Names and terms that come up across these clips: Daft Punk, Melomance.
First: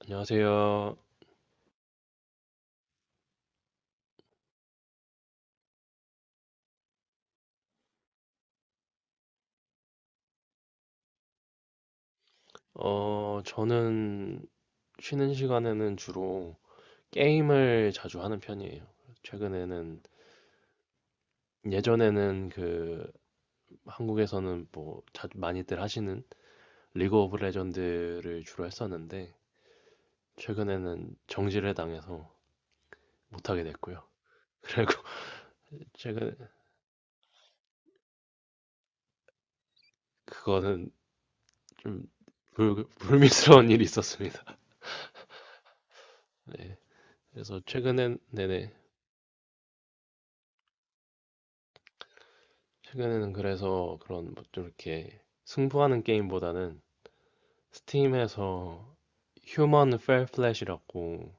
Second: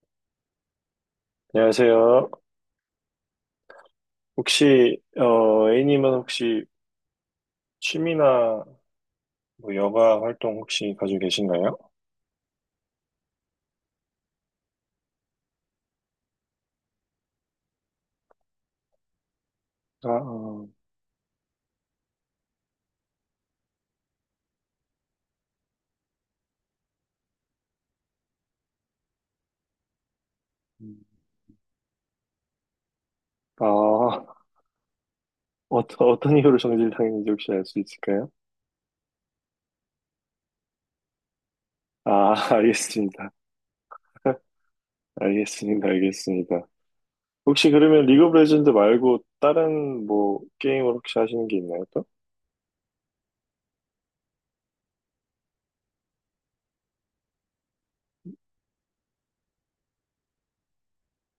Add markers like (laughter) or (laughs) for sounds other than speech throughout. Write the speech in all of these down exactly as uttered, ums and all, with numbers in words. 안녕하세요. 안녕하세요. 혹시, 어, A님은 혹시 취미나 뭐 여가 활동 혹시 가지고 계신가요? 어, 저는 쉬는 시간에는 주로 게임을 자주 하는 편이에요. 최근에는, 아, 어, 예전에는 그, 한국에서는 뭐, 자주 많이들 하시는 리그 오브 레전드를 주로 했었는데, 음. 최근에는 정지를 당해서 못하게 됐고요. 아, 그리고 (laughs) 어떤, 최근에, 어떤 이유로 정지당했는지 혹시 알 수 있을까요? 그거는 좀 아, (laughs) 불, 알겠습니다. 불미스러운 일이 있었습니다. 알겠습니다. 알겠습니다. 네. 그래서 혹시 그러면 최근엔, 리그 오브 레전드 네네. 말고 다른 뭐 게임을 혹시 하시는 게 있나요, 또? 최근에는 그래서 그런 뭐좀 이렇게 승부하는 게임보다는 스팀에서 휴먼 펠 플랫이라고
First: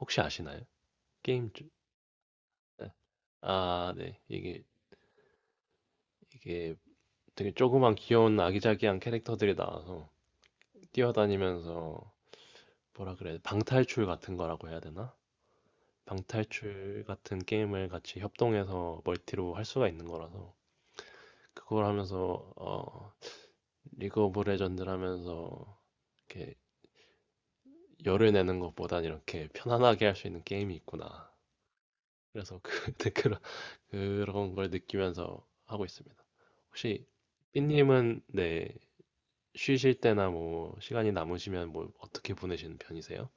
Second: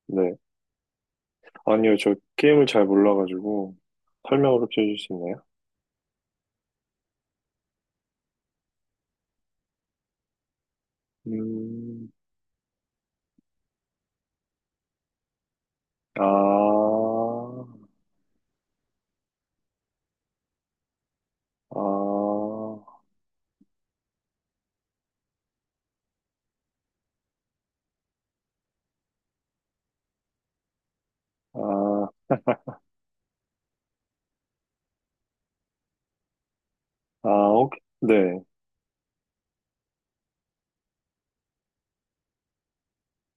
혹시 네. 아시나요? 게임 주 아니요, 저 게임을 잘 네. 몰라가지고 아, 네. 설명을 이게 혹시 해줄 수 있나요? 이게 되게 조그만 귀여운 아기자기한 캐릭터들이 나와서 뛰어다니면서 음, 뭐라 그래? 방탈출 같은 거라고 해야 되나? 아, 방탈출 같은 게임을 같이 협동해서 멀티로 할 수가 있는 거라서 아, 그걸 하면서 어, 리그 오브 레전드를 하면서 이렇게 열을 내는 것보단 이렇게 편안하게 할 수 있는 게임이 있구나. 아, 그래서 그 (laughs) 댓글을 그런 걸 느끼면서 하고 있습니다. 혹시 아, 오케이. 삐님은 네. 네, 쉬실 때나 뭐 시간이 남으시면 뭐 어떻게 보내시는 편이세요?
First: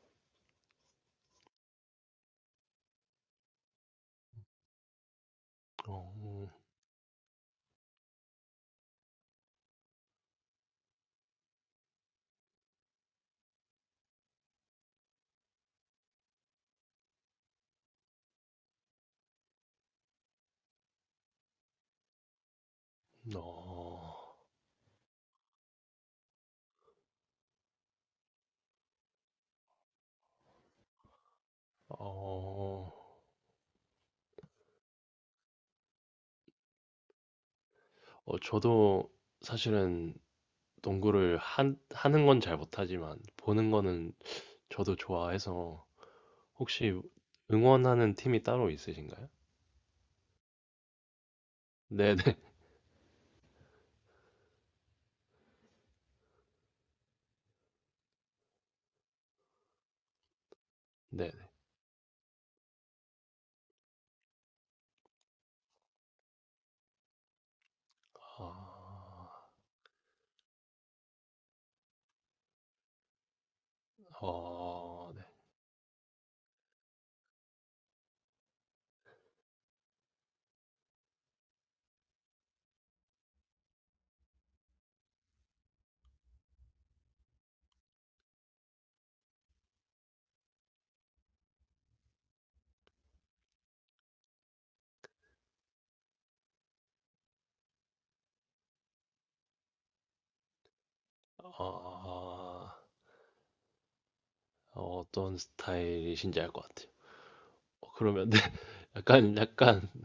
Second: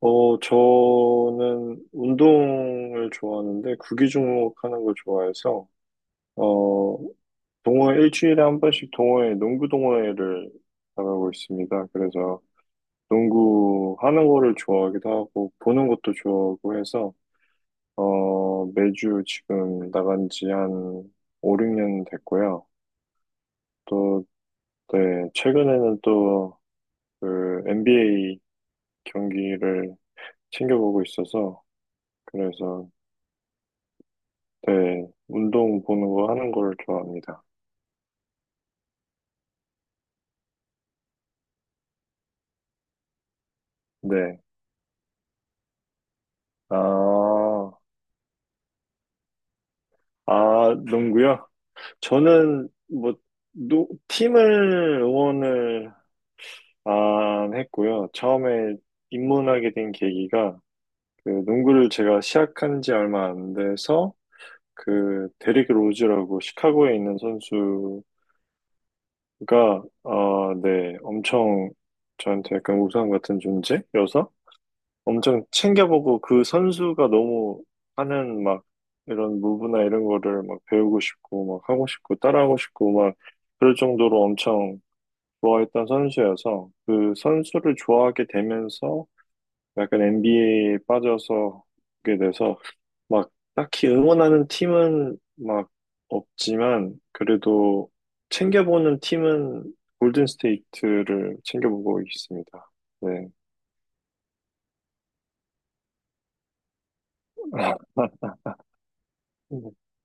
어, 저는 운동을 좋아하는데 구기 종목 하는 걸 좋아해서 어, 어, 동호회 일주일에 한 번씩 동호회, 농구 동호회를 나가고 있습니다. 그래서 농구 하는 거를 좋아하기도 하고 보는 것도 좋아하고 해서 어, 매주 지금 나간 지 한 오, 육 년 됐고요. 음, 또 어, 네, 최근에는 또 그 엔비에이 경기를 챙겨보고 있어서 그래서, 어, 네, 운동 보는 거 하는 걸 좋아합니다. 어, 저도 사실은 농구를 한, 하는 건 잘 못하지만 보는 거는 네. 저도 좋아해서 혹시 아, 응원하는 팀이 따로 있으신가요? 아, 농구요? 네네, 저는 뭐, 노, 팀을 응원을 안 했고요. 처음에 입문하게 된 계기가 그 네네. 농구를 제가 시작한 지 얼마 안 돼서 그 데릭 로즈라고 시카고에 있는 선수가 아, 어, 네, 엄청 저한테 약간 우상 같은 존재여서 어, 네. 엄청 챙겨보고 그 선수가 너무 하는 막 이런 무브나 이런 거를 막 배우고 싶고 막 하고 싶고 따라하고 싶고 막 그럴 정도로 엄청 좋아했던 선수여서 그 선수를 좋아하게 되면서 약간 엔비에이에 빠져서 오게 돼서 막 딱히 응원하는 팀은 막 없지만 그래도 챙겨보는 팀은 골든 스테이트를 아, 챙겨보고 있습니다. 네. 어, 어떤 스타일이신지 알 것 같아요. 어, 그러면 네, (laughs) 약간 약간 (laughs)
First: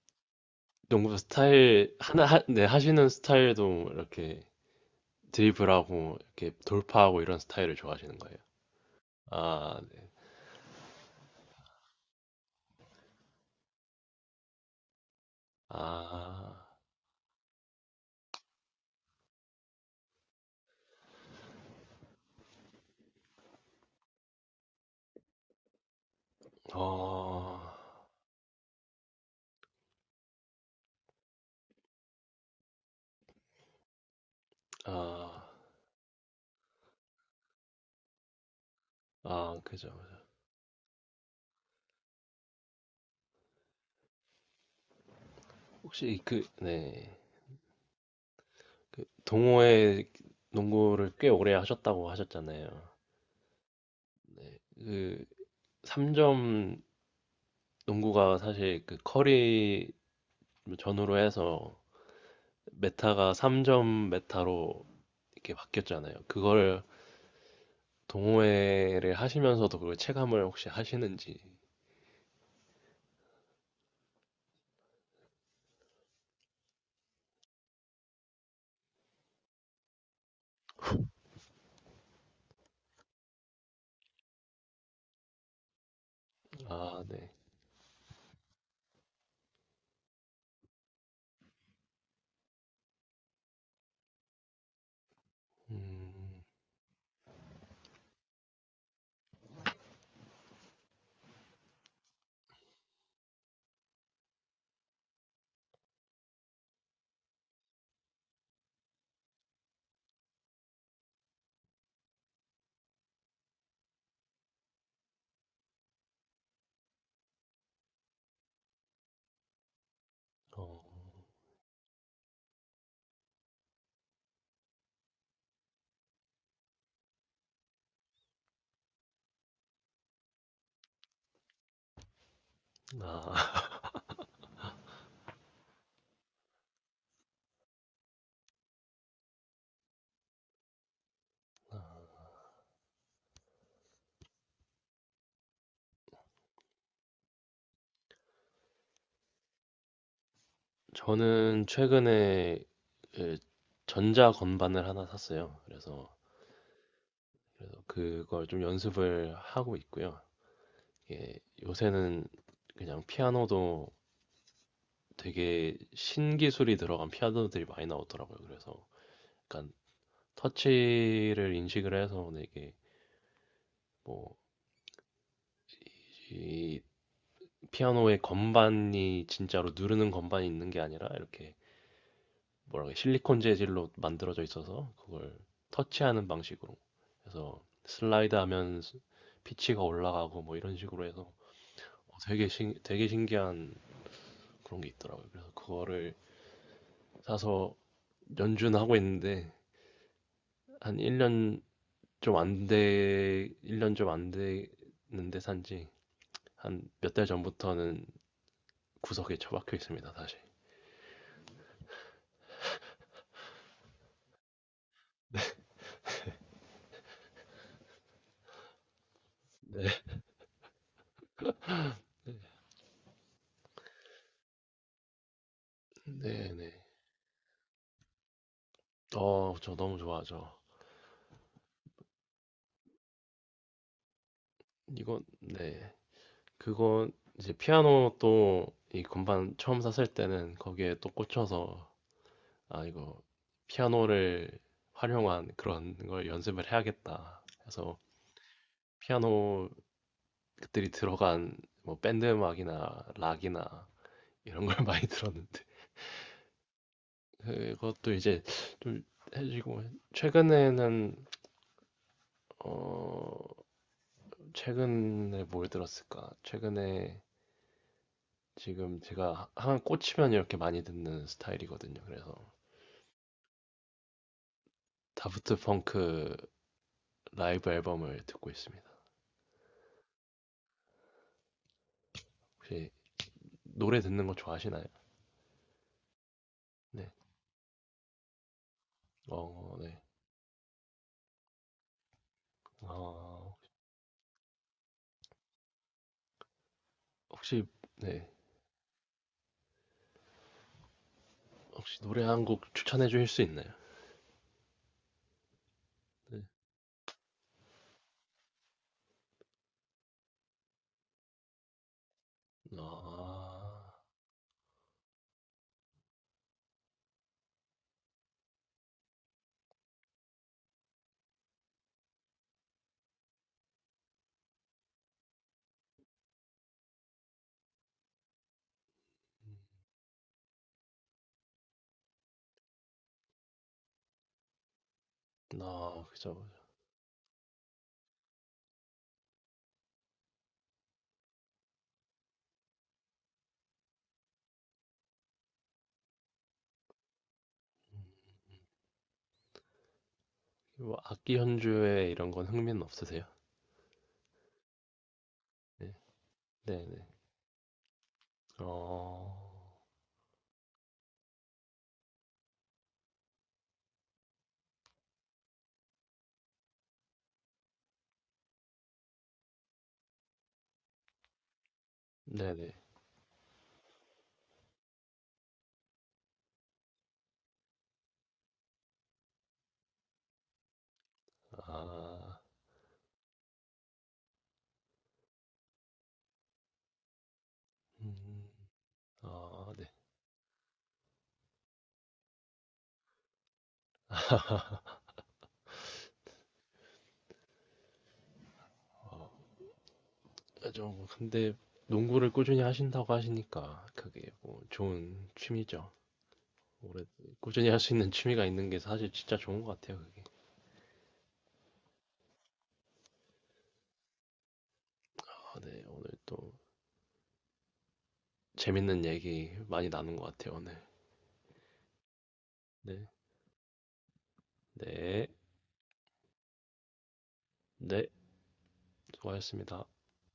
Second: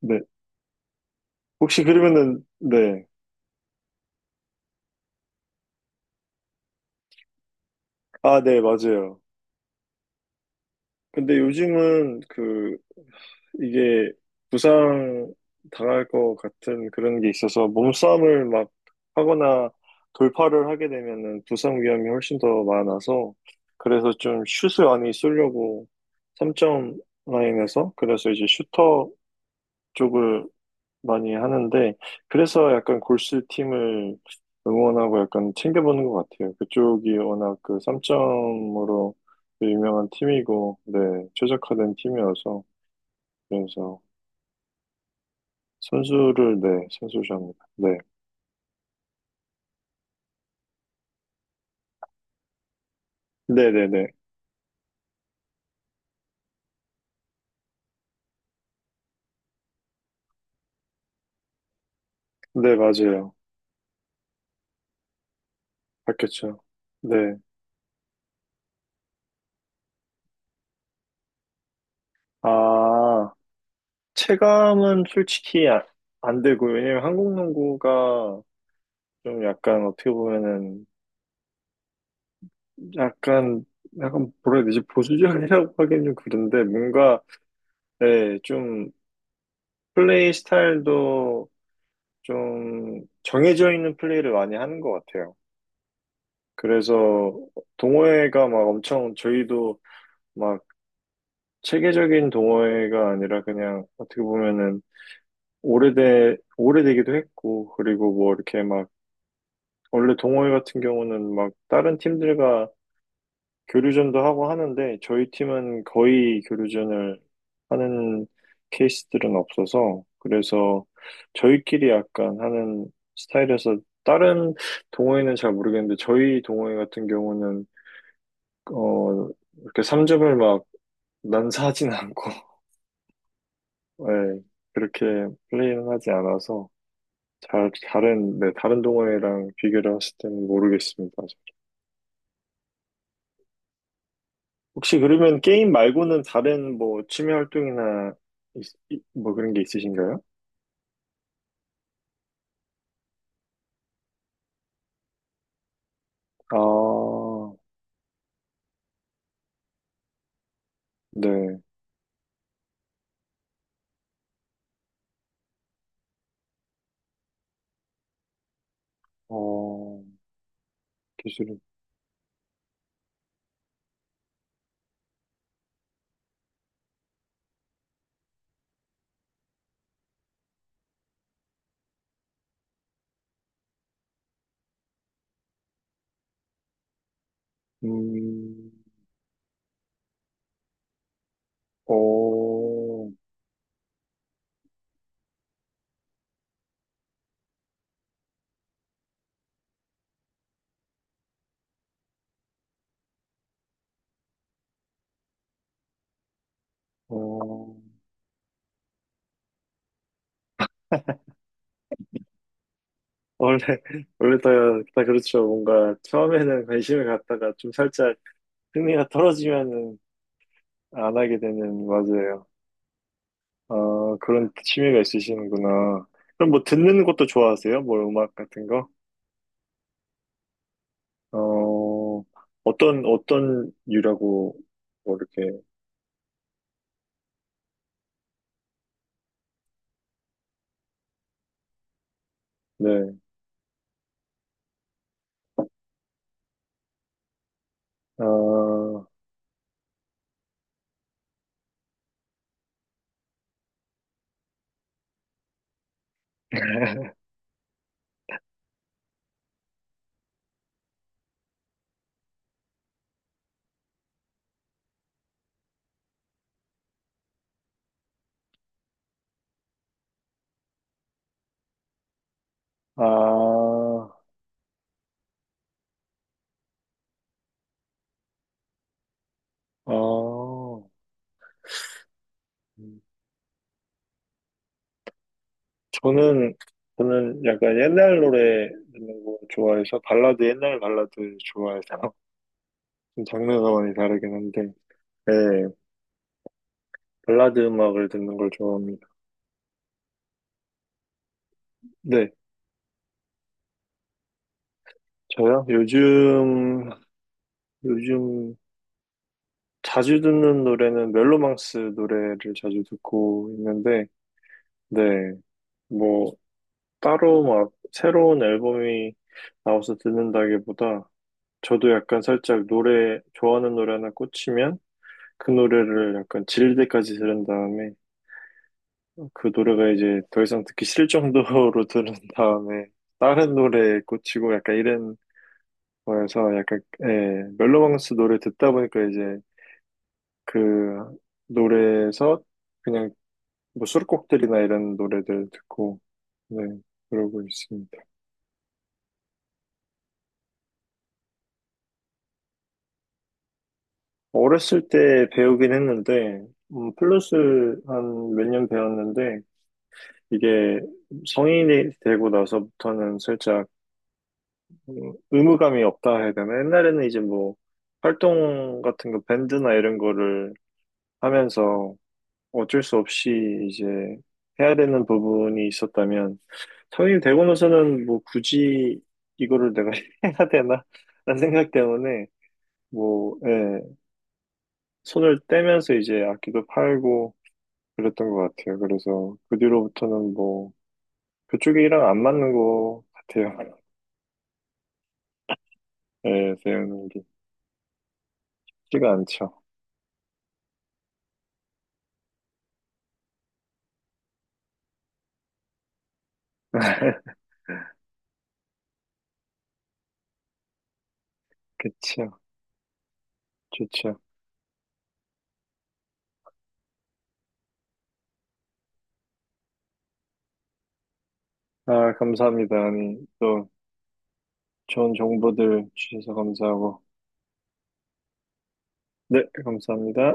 네. 농구 혹시 스타일 하나 그러면은, 하, 네, 네. 하시는 스타일도 이렇게 드리블하고 이렇게 돌파하고 이런 스타일을 좋아하시는 거예요. 아, 네, 맞아요. 아, 네. 근데 요즘은 그, 이게 부상 당할 것 아, 같은 그런 게 있어서 몸싸움을 막 하거나 돌파를 하게 되면은 부상 위험이 훨씬 더 많아서 그래서 좀 슛을 많이 쏘려고 삼 점 어, 라인에서 그래서 이제 슈터 쪽을 많이 하는데, 그래서 약간 골스 팀을 응원하고 아, 약간 챙겨보는 것 같아요. 그쪽이 워낙 그 삼 점으로 아, 그죠. 유명한 그죠. 팀이고, 네, 최적화된 팀이어서, 그래서 혹시 그, 선수를, 네, 네, 선수 좋아합니다. 네. 그 동호회 농구를 꽤 오래 하셨다고 하셨잖아요. 네네네. 그 삼 점 농구가 사실 그 커리 전후로 해서 네, 메타가 맞아요. 삼 점 메타로 이렇게 바뀌었잖아요. 바뀌었죠. 그걸 네. 동호회를 하시면서도 그걸 체감을 혹시 하시는지. 아, 체감은 솔직히 아- 안 되고요. 왜냐면 한국 농구가 좀 약간 어떻게 보면은 약간, 약간, 뭐라 해야 되지? 보수적이라고 (laughs) 하긴 좀 그런데, 아, 뭔가, 네. 예, 좀, 플레이 스타일도 좀 정해져 있는 플레이를 많이 하는 것 같아요. 음, 그래서, 동호회가 막 엄청, 저희도 막 체계적인 동호회가 아니라 그냥, 어떻게 보면은, 오래돼, 오래되기도 했고, 그리고 뭐 이렇게 막, 원래 동호회 같은 경우는 막, 다른 팀들과 교류전도 하고 하는데 저희 팀은 거의 교류전을 하는 케이스들은 없어서 어, 그래서 저희끼리 약간 하는 스타일에서 다른 동호회는 잘 모르겠는데 저희 동호회 같은 경우는 어 이렇게 삼 점을 막 난사하진 않고 아, (laughs) 예, 그렇게 플레이는 하지 않아서 잘 다른 네 다른 동호회랑 비교를 했을 때는 모르겠습니다. 혹시 그러면 게임 말고는 다른 뭐 취미 활동이나 있- 이- 뭐 그런 게 있으신가요? (laughs) 저는 최근에 그 전자 건반을 하나 샀어요. 그래서, 아, 그래서 그걸 좀 연습을 하고 있고요. 이게 네. 요새는 그냥 피아노도 되게 신기술이 들어간 피아노들이 많이 나오더라고요. 그래서 약간 어, 터치를 기술은, 인식을 해서 되게 뭐, 이 피아노의 건반이 진짜로 누르는 건반이 있는 게 아니라 이렇게 뭐라고 해야, 실리콘 재질로 만들어져 있어서 그걸 터치하는 방식으로 그래서 슬라이드 음, 하면 피치가 올라가고 뭐 이런 식으로 해서 어, 되게 신, 되게 어, 신기한 그런 게 있더라고요. 그래서 그거를 사서 연주는 하고 있는데 한 일 년 좀 안 돼, 일 년 좀 안 됐는데 산지 한 몇 달 어, 전부터는 구석에 처박혀 있습니다, 다시. 원래, (laughs) 원래 다, 다 그렇죠. 뭔가 처음에는 관심을 갖다가 좀 살짝 흥미가 떨어지면은 안 하게 되는, 맞아요. 아, 그런 취미가 있으시는구나. 그럼 뭐 네네. 듣는 것도 좋아하세요? 뭐 음악 같은 거? 어, 저 너무 좋아하죠. 어, 어떤, 어떤 유라고, 뭐 이건 이렇게, 네. 그거 이제 피아노 또 이 건반 처음 샀을 때는 거기에 또 꽂혀서 아 네. 이거 피아노를 활용한 그런 걸 연습을 해야겠다. 해서 아, 피아노 그들이 들어간 뭐 밴드 음악이나 락이나 이런 걸 (laughs) 많이 들었는데 (laughs) 그것도 이제 좀 해지고 최근에는 어 최근에 뭘 들었을까? 최근에 지금 제가 한 꽂히면 이렇게 많이 듣는 스타일이거든요. 그래서 아, 다프트 펑크 라이브 앨범을 듣고 있습니다. 아. 혹시 음. 노래 듣는 거 좋아하시나요? 저는, 네. 저는 약간 옛날 노래 듣는 거 어, 네. 좋아해서, 발라드, 옛날 발라드 좋아해서, (laughs) 좀 어, 장르가 많이 다르긴 한데, 네. 발라드 혹시 음악을 네. 듣는 걸 좋아합니다. 혹시 노래 네. 한 곡 추천해 주실 수 있나요? 저요? 네. 요즘, 요즘 자주 듣는 노래는 멜로망스 노래를 아, 자주 듣고 있는데, 네. 뭐, 따로 막 새로운 앨범이 나와서 듣는다기보다 저도 약간 살짝 노래, 좋아하는 노래 하나 꽂히면 그 노래를 약간 질릴 때까지 들은 다음에 그 노래가 이제 더 이상 듣기 싫을 정도로 (laughs) 들은 다음에 다른 노래에 꽂히고 약간 이런 아, 그죠. 거여서 약간, 예, 멜로망스 노래 듣다 보니까 이제 그 노래에서 그냥 뭐 수록곡들이나 이런 노래들 듣고, 네, 그러고 있습니다. 뭐 악기 연주에 이런 건 흥미는 없으세요? 어렸을 때 배우긴 네. 했는데, 네, 음, 네. 플러스 한 몇 년 어, 배웠는데, 이게 성인이 되고 나서부터는 살짝 음, 의무감이 없다 해야 되나? 옛날에는 이제 뭐 활동 같은 거, 밴드나 이런 거를 하면서 네, 네. 어쩔 수 없이 이제 해야 되는 부분이 있었다면, 성인이 되고 나서는 뭐 굳이 이거를 내가 (laughs) 해야 되나? 라는 생각 때문에, 아, 뭐, 예, 손을 떼면서 이제 악기도 팔고, 그랬던 음, 것 같아요. 그래서 그 아, 네. 뒤로부터는 뭐 그쪽이랑 안 맞는 것 같아요. (laughs) 예, 배우는 게 쉽지가 어, 않죠. 좀 근데 농구를 꾸준히 하신다고 하시니까 그게 뭐 좋은 취미죠. 오래 (laughs) 꾸준히 할 수 있는 취미가 있는 게 사실 진짜 좋은 것 같아요. 그게. 그쵸, 좋죠. 아, 네, 오늘 또 재밌는 얘기 많이 나눈 것 같아요, 오늘. 아, 감사합니다. 네, 아니, 또 좋은 네, 정보들 주셔서 감사하고. 네, 네, 수고하셨습니다. 감사합니다.